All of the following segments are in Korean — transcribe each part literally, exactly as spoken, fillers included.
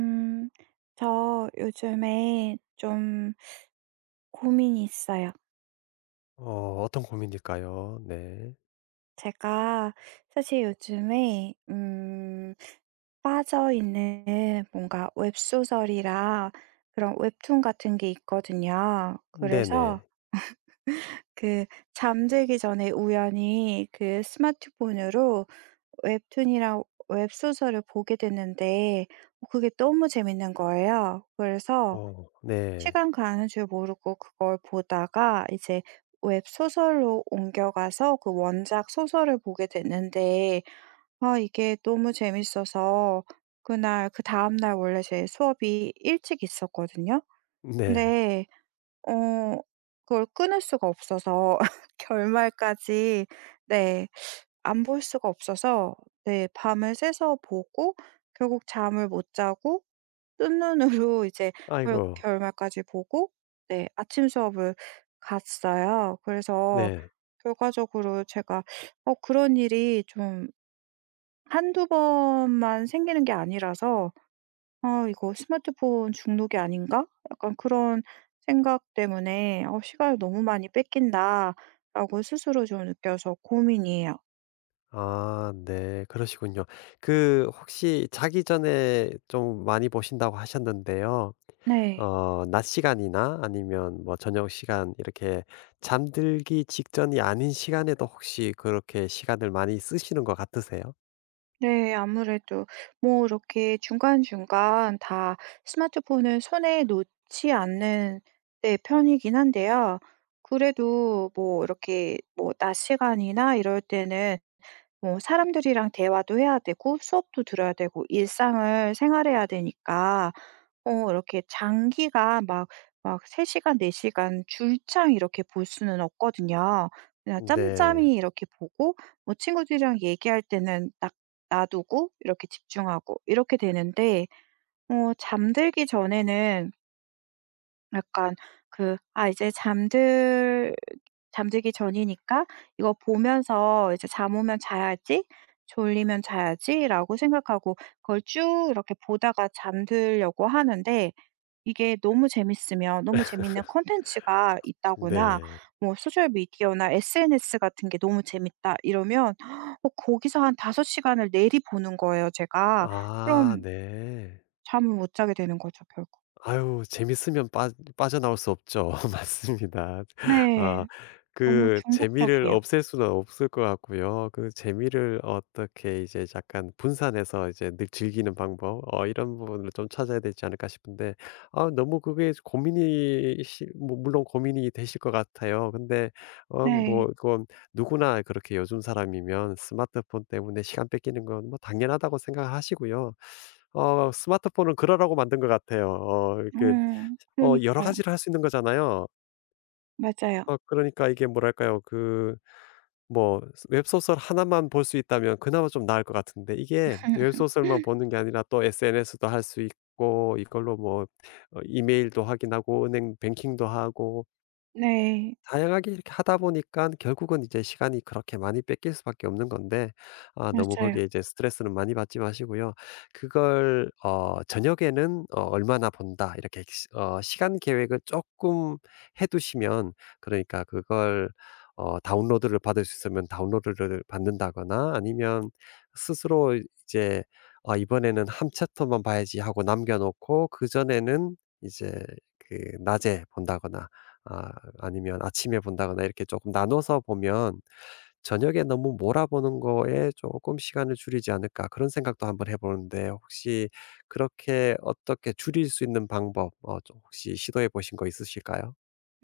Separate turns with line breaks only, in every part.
음, 저 요즘에 좀 고민이 있어요.
어 어떤 고민일까요? 네.
제가 사실 요즘에, 음, 빠져있는 뭔가 웹소설이라 그런 웹툰 같은 게 있거든요. 그래서
네네.
그 잠들기 전에 우연히 그 스마트폰으로 웹툰이랑 웹소설을 보게 됐는데 어, 그게 너무 재밌는 거예요. 그래서
어 네.
시간 가는 줄 모르고 그걸 보다가 이제 웹소설로 옮겨가서 그 원작 소설을 보게 됐는데 아 이게 너무 재밌어서 그날 그다음 날 원래 제 수업이 일찍 있었거든요.
네.
근데 어 그걸 끊을 수가 없어서 결말까지 네. 안 볼 수가 없어서 네. 밤을 새서 보고 결국 잠을 못 자고 뜬눈으로 이제 그걸
아이고.
결말까지 보고 네 아침 수업을 갔어요. 그래서
네.
결과적으로 제가 어 그런 일이 좀 한두 번만 생기는 게 아니라서 어 이거 스마트폰 중독이 아닌가? 약간 그런 생각 때문에 어 시간을 너무 많이 뺏긴다.'라고 스스로 좀 느껴서 고민이에요.
아 네, 그러시군요. 그 혹시 자기 전에 좀 많이 보신다고 하셨는데요.
네.
어 낮 시간이나 아니면 뭐 저녁 시간 이렇게 잠들기 직전이 아닌 시간에도 혹시 그렇게 시간을 많이 쓰시는 것 같으세요?
네. 아무래도 뭐 이렇게 중간중간 다 스마트폰을 손에 놓지 않는 네 편이긴 한데요. 그래도 뭐 이렇게 뭐 낮 시간이나 이럴 때는 뭐 사람들이랑 대화도 해야 되고 수업도 들어야 되고 일상을 생활해야 되니까 어 이렇게 장기가 막 막 세 시간, 네 시간 줄창 이렇게 볼 수는 없거든요. 그냥
네.
짬짬이 이렇게 보고 뭐 친구들이랑 얘기할 때는 딱 놔두고 이렇게 집중하고 이렇게 되는데 어 잠들기 전에는 약간 그 아 이제 잠들 잠들기 전이니까 이거 보면서 이제 잠 오면 자야지. 졸리면 자야지.'라고 생각하고 그걸 쭉 이렇게 보다가 잠들려고 하는데 이게 너무 재밌으면 너무 재밌는 콘텐츠가 있다거나
네.
뭐 소셜 미디어나 에스엔에스 같은 게 너무 재밌다. 이러면 어 거기서 한 다섯 시간을 내리 보는 거예요 제가.
아
그럼
네.
잠을 못 자게 되는 거죠 결국.
아유 재밌으면 빠 빠져나올 수 없죠. 맞습니다. 아,
네. 너무
그 재미를
중독적이에요.
없앨 수는 없을 것 같고요. 그 재미를 어떻게 이제 약간 분산해서 이제 늘 즐기는 방법, 어 이런 부분을 좀 찾아야 되지 않을까 싶은데, 아 너무 그게 고민이 시 뭐 물론 고민이 되실 것 같아요. 근데 어 뭐
네.
그건 누구나 그렇게 요즘 사람이면 스마트폰 때문에 시간 뺏기는 건 뭐 당연하다고 생각하시고요. 어 스마트폰은 그러라고 만든 것 같아요. 어
어
이렇게 어 여러
그러니까요.
가지를 할 수 있는 거잖아요.
맞아요.
어 그러니까 이게 뭐랄까요. 그 뭐 웹소설 하나만 볼 수 있다면 그나마 좀 나을 것 같은데, 이게 웹소설만 보는 게 아니라 또 에스엔에스도 할 수 있고 이걸로 뭐 어 이메일도 확인하고 은행 뱅킹도 하고
네.
다양하게 이렇게 하다 보니까 결국은 이제 시간이 그렇게 많이 뺏길 수밖에 없는 건데, 아 너무
맞아요.
거기에 이제 스트레스는 많이 받지 마시고요. 그걸 어 '저녁에는 어 얼마나 본다.' 이렇게 시 어 시간 계획을 조금 해 두시면, 그러니까 그걸 어 다운로드를 받을 수 있으면 다운로드를 받는다거나, 아니면 스스로 이제 '아 이번에는 한 챕터만 봐야지.' 하고 남겨 놓고 그전에는 이제 그 낮에 본다거나, 아 아니면 아침에 본다거나 이렇게 조금 나눠서 보면 '저녁에 너무 몰아보는 거에 조금 시간을 줄이지 않을까.' 그런 생각도 한번 해 보는데, 혹시 그렇게 어떻게 줄일 수 있는 방법 어 좀 혹시 시도해 보신 거 있으실까요?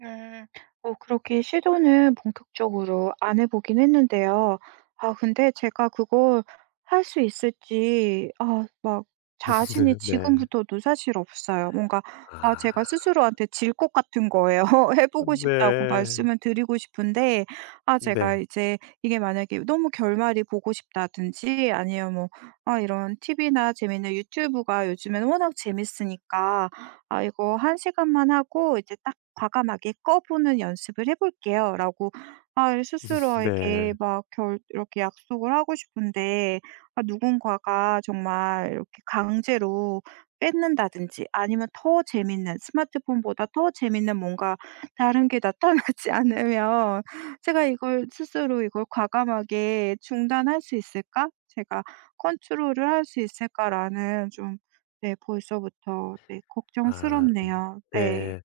음. 어 그렇게 시도는 본격적으로 안 해 보긴 했는데요. 아 근데 제가 그걸 할 수 있을지 아 막 자신이
네.
지금부터도 사실 없어요. 뭔가 아
아.
제가 스스로한테 질 것 같은 거예요. 해 보고 싶다고
네.
말씀을 드리고 싶은데 아 제가
네.
이제 이게 만약에 너무 결말이 보고 싶다든지 아니면 뭐 아 이런 티비나 재밌는 유튜브가 요즘에는 워낙 재밌으니까 아 이거 한 시간만 하고 이제 과감하게 꺼보는 연습을 해 볼게요."라고 아 스스로에게
네.
막 결 이렇게 약속을 하고 싶은데 아 누군가가 정말 이렇게 강제로 뺏는다든지 아니면 더 재밌는 스마트폰보다 더 재밌는 뭔가 다른 게 나타나지 않으면 제가 이걸 스스로 이걸 과감하게 중단할 수 있을까? 제가 컨트롤을 할 수 있을까라는 좀 네 벌써부터 네
아 음
걱정스럽네요. 네.
네.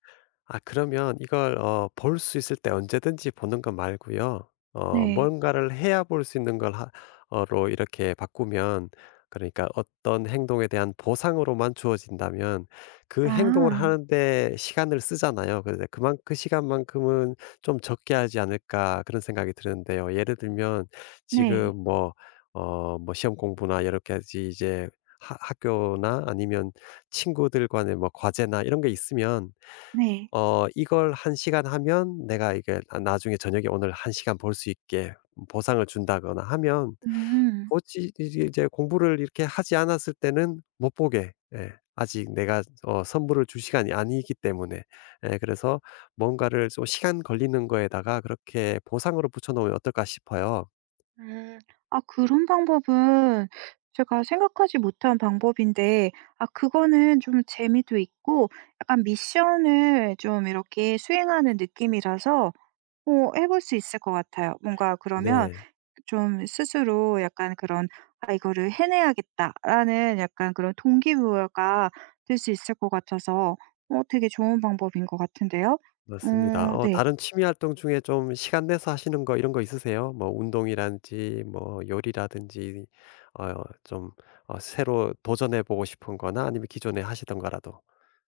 아 그러면 이걸 어 볼 수 있을 때 언제든지 보는 것 말고요, 어
네.
뭔가를 해야 볼 수 있는 걸 하 어로 이렇게 바꾸면, 그러니까 어떤 행동에 대한 보상으로만 주어진다면 그 행동을
아
하는 데 시간을 쓰잖아요. 그래서 그만 '그 시간만큼은 좀 적게 하지 않을까.' 그런 생각이 드는데요. 예를 들면
네.
지금 뭐 어 뭐 시험 공부나 여러 가지 이제 하 학교나 아니면 친구들 간의 뭐 과제나 이런 게 있으면
네.
어 이걸 한 시간 하면 내가 이게 나 나중에 저녁에 오늘 한 시간 볼 수 있게 보상을 준다거나 하면,
음.
보지 이제 이제 공부를 이렇게 하지 않았을 때는 못 보게. 예 아직 내가 어 선물을 줄 시간이 아니기 때문에. 예 그래서 뭔가를 좀 시간 걸리는 거에다가 그렇게 보상으로 붙여 놓으면 어떨까 싶어요.
음. 아 그런 방법은 제가 생각하지 못한 방법인데 아 그거는 좀 재미도 있고 약간 미션을 좀 이렇게 수행하는 느낌이라서 어 해 볼 수 있을 것 같아요. 뭔가 그러면
네.
좀 스스로 약간 그런 아 이거를 해내야겠다.'라는 약간 그런 동기부여가 될 수 있을 것 같아서 어 되게 좋은 방법인 것 같은데요.
맞습니다.
어
어
네.
다른 취미 활동 중에 좀 시간 내서 하시는 거 이런 거 있으세요? 뭐 운동이라든지 뭐 요리라든지 어 좀 어 새로 도전해 보고 싶은 거나 아니면 기존에 하시던 거라도.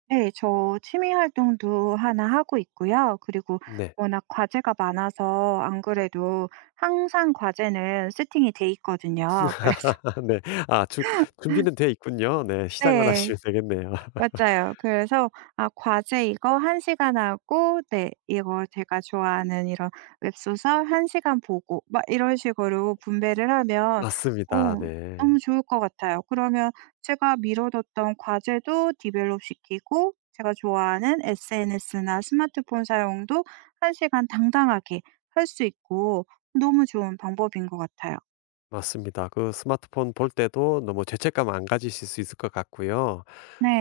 네. 저 취미 활동도 하나 하고 있고요. 그리고
네.
워낙 과제가 많아서 안 그래도 항상 과제는 세팅이 돼 있거든요. 그래서
네. 아 주 준비는 돼 있군요. 네. 시작만
네.
하시면 되겠네요.
맞아요. 그래서 아 과제 이거 한 시간 하고 네 이거 제가 좋아하는 이런 웹소설 한 시간 보고 막 이런 식으로 분배를 하면 어
맞습니다. 네.
너무 좋을 것 같아요. 그러면 제가 미뤄뒀던 과제도 디벨롭 시키고 제가 좋아하는 에스엔에스나 스마트폰 사용도 한 시간 당당하게 할 수 있고 너무 좋은 방법인 것 같아요.
맞습니다. 그 스마트폰 볼 때도 너무 죄책감 안 가지실 수 있을 것 같고요.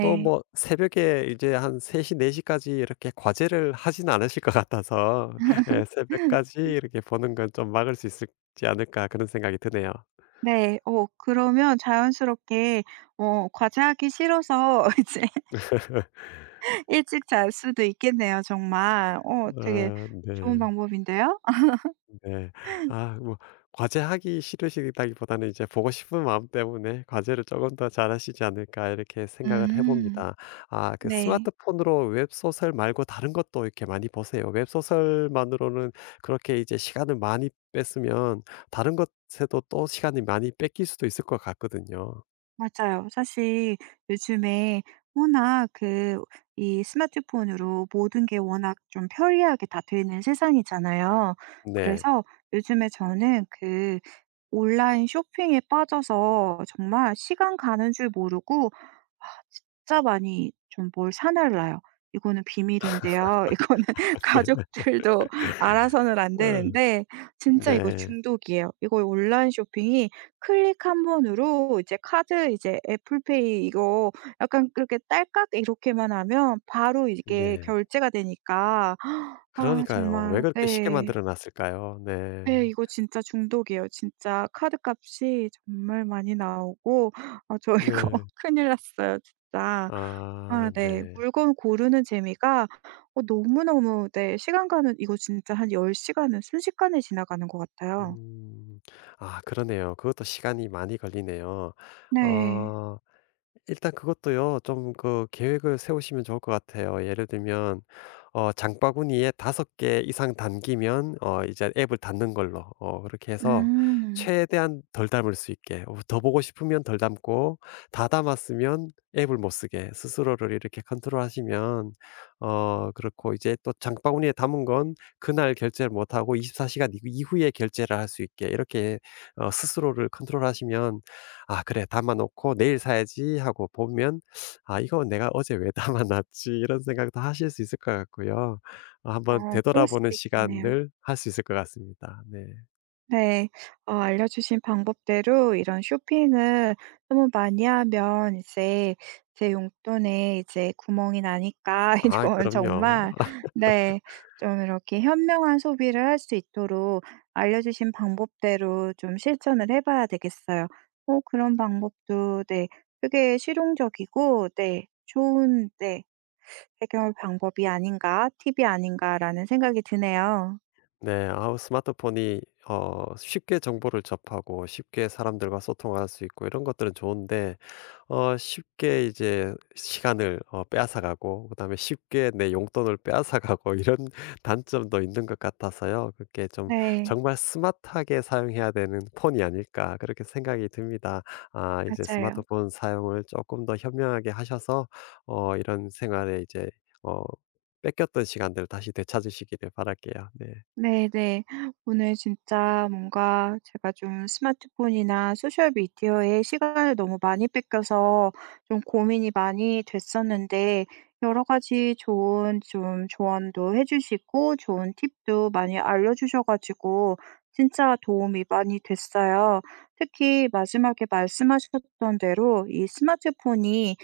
또 뭐 새벽에 이제 한세 시네4까지 이렇게 과제를 하진 않으실 것 같아서 예 '새벽까지 이렇게 보는 건 좀 막을 수 있을지 않을까.' 그런 생각이 드네요.
네. 어 그러면 자연스럽게 어 과제하기 싫어서 이제 일찍 잘 수도 있겠네요 정말. 어 되게
아
좋은
네.
방법인데요. 아
네. 아 뭐 과제하기 싫으시다기보다는 이제 보고 싶은 마음 때문에 '과제를 조금 더 잘하시지 않을까.' 이렇게 생각을 해
음.
봅니다. 아 그
네.
스마트폰으로 웹소설 말고 다른 것도 이렇게 많이 보세요? 웹소설만으로는 그렇게 이제 시간을 많이 뺐으면 다른 것에도 또 시간이 많이 뺏길 수도 있을 것 같거든요.
맞아요. 사실 요즘에 워낙 그 이 스마트폰으로 모든 게 워낙 좀 편리하게 다 되는 세상이잖아요.
네.
그래서 요즘에 저는 그 온라인 쇼핑에 빠져서 정말 시간 가는 줄 모르고 아 진짜 많이 좀 뭘 사 날라요. 이거는 비밀인데요. 이거는
네.
가족들도 알아서는 안
어
되는데 진짜 이거
네.
중독이에요. 이거 온라인 쇼핑이 클릭 한 번으로 이제 카드 이제 애플페이 이거 약간 그렇게 딸깍 이렇게만 하면 바로 이게
네.
결제가 되니까 아
그러니까요. 왜
정말
그렇게 쉽게
네.
만들어 놨을까요? 네.
네 이거 진짜 중독이에요. 진짜 카드값이 정말 많이 나오고 아 저 이거
네.
큰일 났어요 진짜. 아
아
네.
네.
물건 고르는 재미가 어 너무너무 네 시간 가는 이거 진짜 한 열 시간은 순식간에 지나가는 것 같아요.
음. 아 그러네요. 그것도 시간이 많이 걸리네요.
네.
어. 일단 그것도요, 좀 그 계획을 세우시면 좋을 것 같아요. 예를 들면 어 장바구니에 다섯 개 이상 담기면 어 이제 앱을 닫는 걸로, 어 그렇게 해서
음.
최대한 덜 담을 수 있게, 어 더 보고 싶으면 덜 담고 다 담았으면 앱을 못 쓰게 스스로를 이렇게 컨트롤하시면, 어 그렇고 이제 또 장바구니에 담은 건 그날 결제를 못 하고 이십사 시간 이후 이후에 결제를 할 수 있게 이렇게 어 스스로를 컨트롤하시면 '아 그래. 담아 놓고 내일 사야지.' 하고 보면 '아 이거 내가 어제 왜 담아 놨지?' 이런 생각도 하실 수 있을 것 같고요. 아, 한번
어 그럴
되돌아보는
수도 있겠네요.
시간을 할 수 있을 것 같습니다. 네.
네. 어 알려주신 방법대로 이런 쇼핑을 너무 많이 하면 이제 제 용돈에 이제 구멍이 나니까
아
이건
그럼요.
정말 네 좀 이렇게 현명한 소비를 할 수 있도록 알려주신 방법대로 좀 실천을 해 봐야 되겠어요. 어 그런 방법도 네 되게 실용적이고 네 좋은 네 해결 방법이 아닌가 팁이 아닌가라는 생각이 드네요.
네. 아우 스마트폰이 어 쉽게 정보를 접하고 쉽게 사람들과 소통할 수 있고 이런 것들은 좋은데, 어 쉽게 이제 시간을 어 빼앗아 가고 그다음에 쉽게 내 용돈을 빼앗아 가고 이런 단점도 있는 것 같아서요. 그게 좀
네.
'정말 스마트하게 사용해야 되는 폰이 아닐까.' 그렇게 생각이 듭니다. 아 이제
맞아요.
스마트폰 사용을 조금 더 현명하게 하셔서 어 이런 생활에 이제 어 뺏겼던 시간들을 다시 되찾으시기를 바랄게요. 네.
네네. 오늘 진짜 뭔가 제가 좀 스마트폰이나 소셜미디어에 시간을 너무 많이 뺏겨서 좀 고민이 많이 됐었는데 여러 가지 좋은 좀 조언도 해 주시고 좋은 팁도 많이 알려주셔 가지고 진짜 도움이 많이 됐어요. 특히 마지막에 말씀하셨던 대로 이 스마트폰이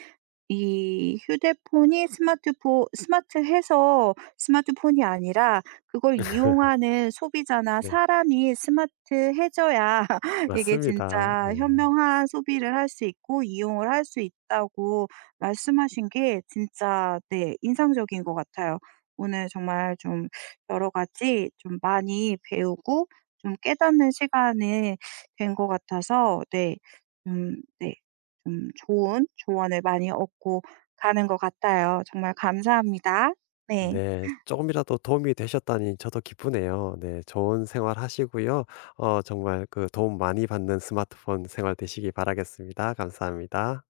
이 휴대폰이 스마트폰 스마트해서 스마트폰이 아니라 그걸 이용하는 소비자나
네.
사람이 스마트해져야 이게
맞습니다.
진짜
네.
현명한 소비를 할 수 있고 이용을 할 수 있다고 말씀하신 게 진짜 네 인상적인 것 같아요. 오늘 정말 좀 여러 가지 좀 많이 배우고 좀 깨닫는 시간이 된 것 같아서 네. 음 네. 좀 좋은 조언을 많이 얻고 가는 것 같아요. 정말 감사합니다. 네.
네. 금이라도 도움이 되셨다니 저도 기쁘네요. 네. 좋은 생활 하시고요. 어 정말 그 도움 많이 받는 스마트폰 생활 되시기 바라겠습니다. 감사합니다.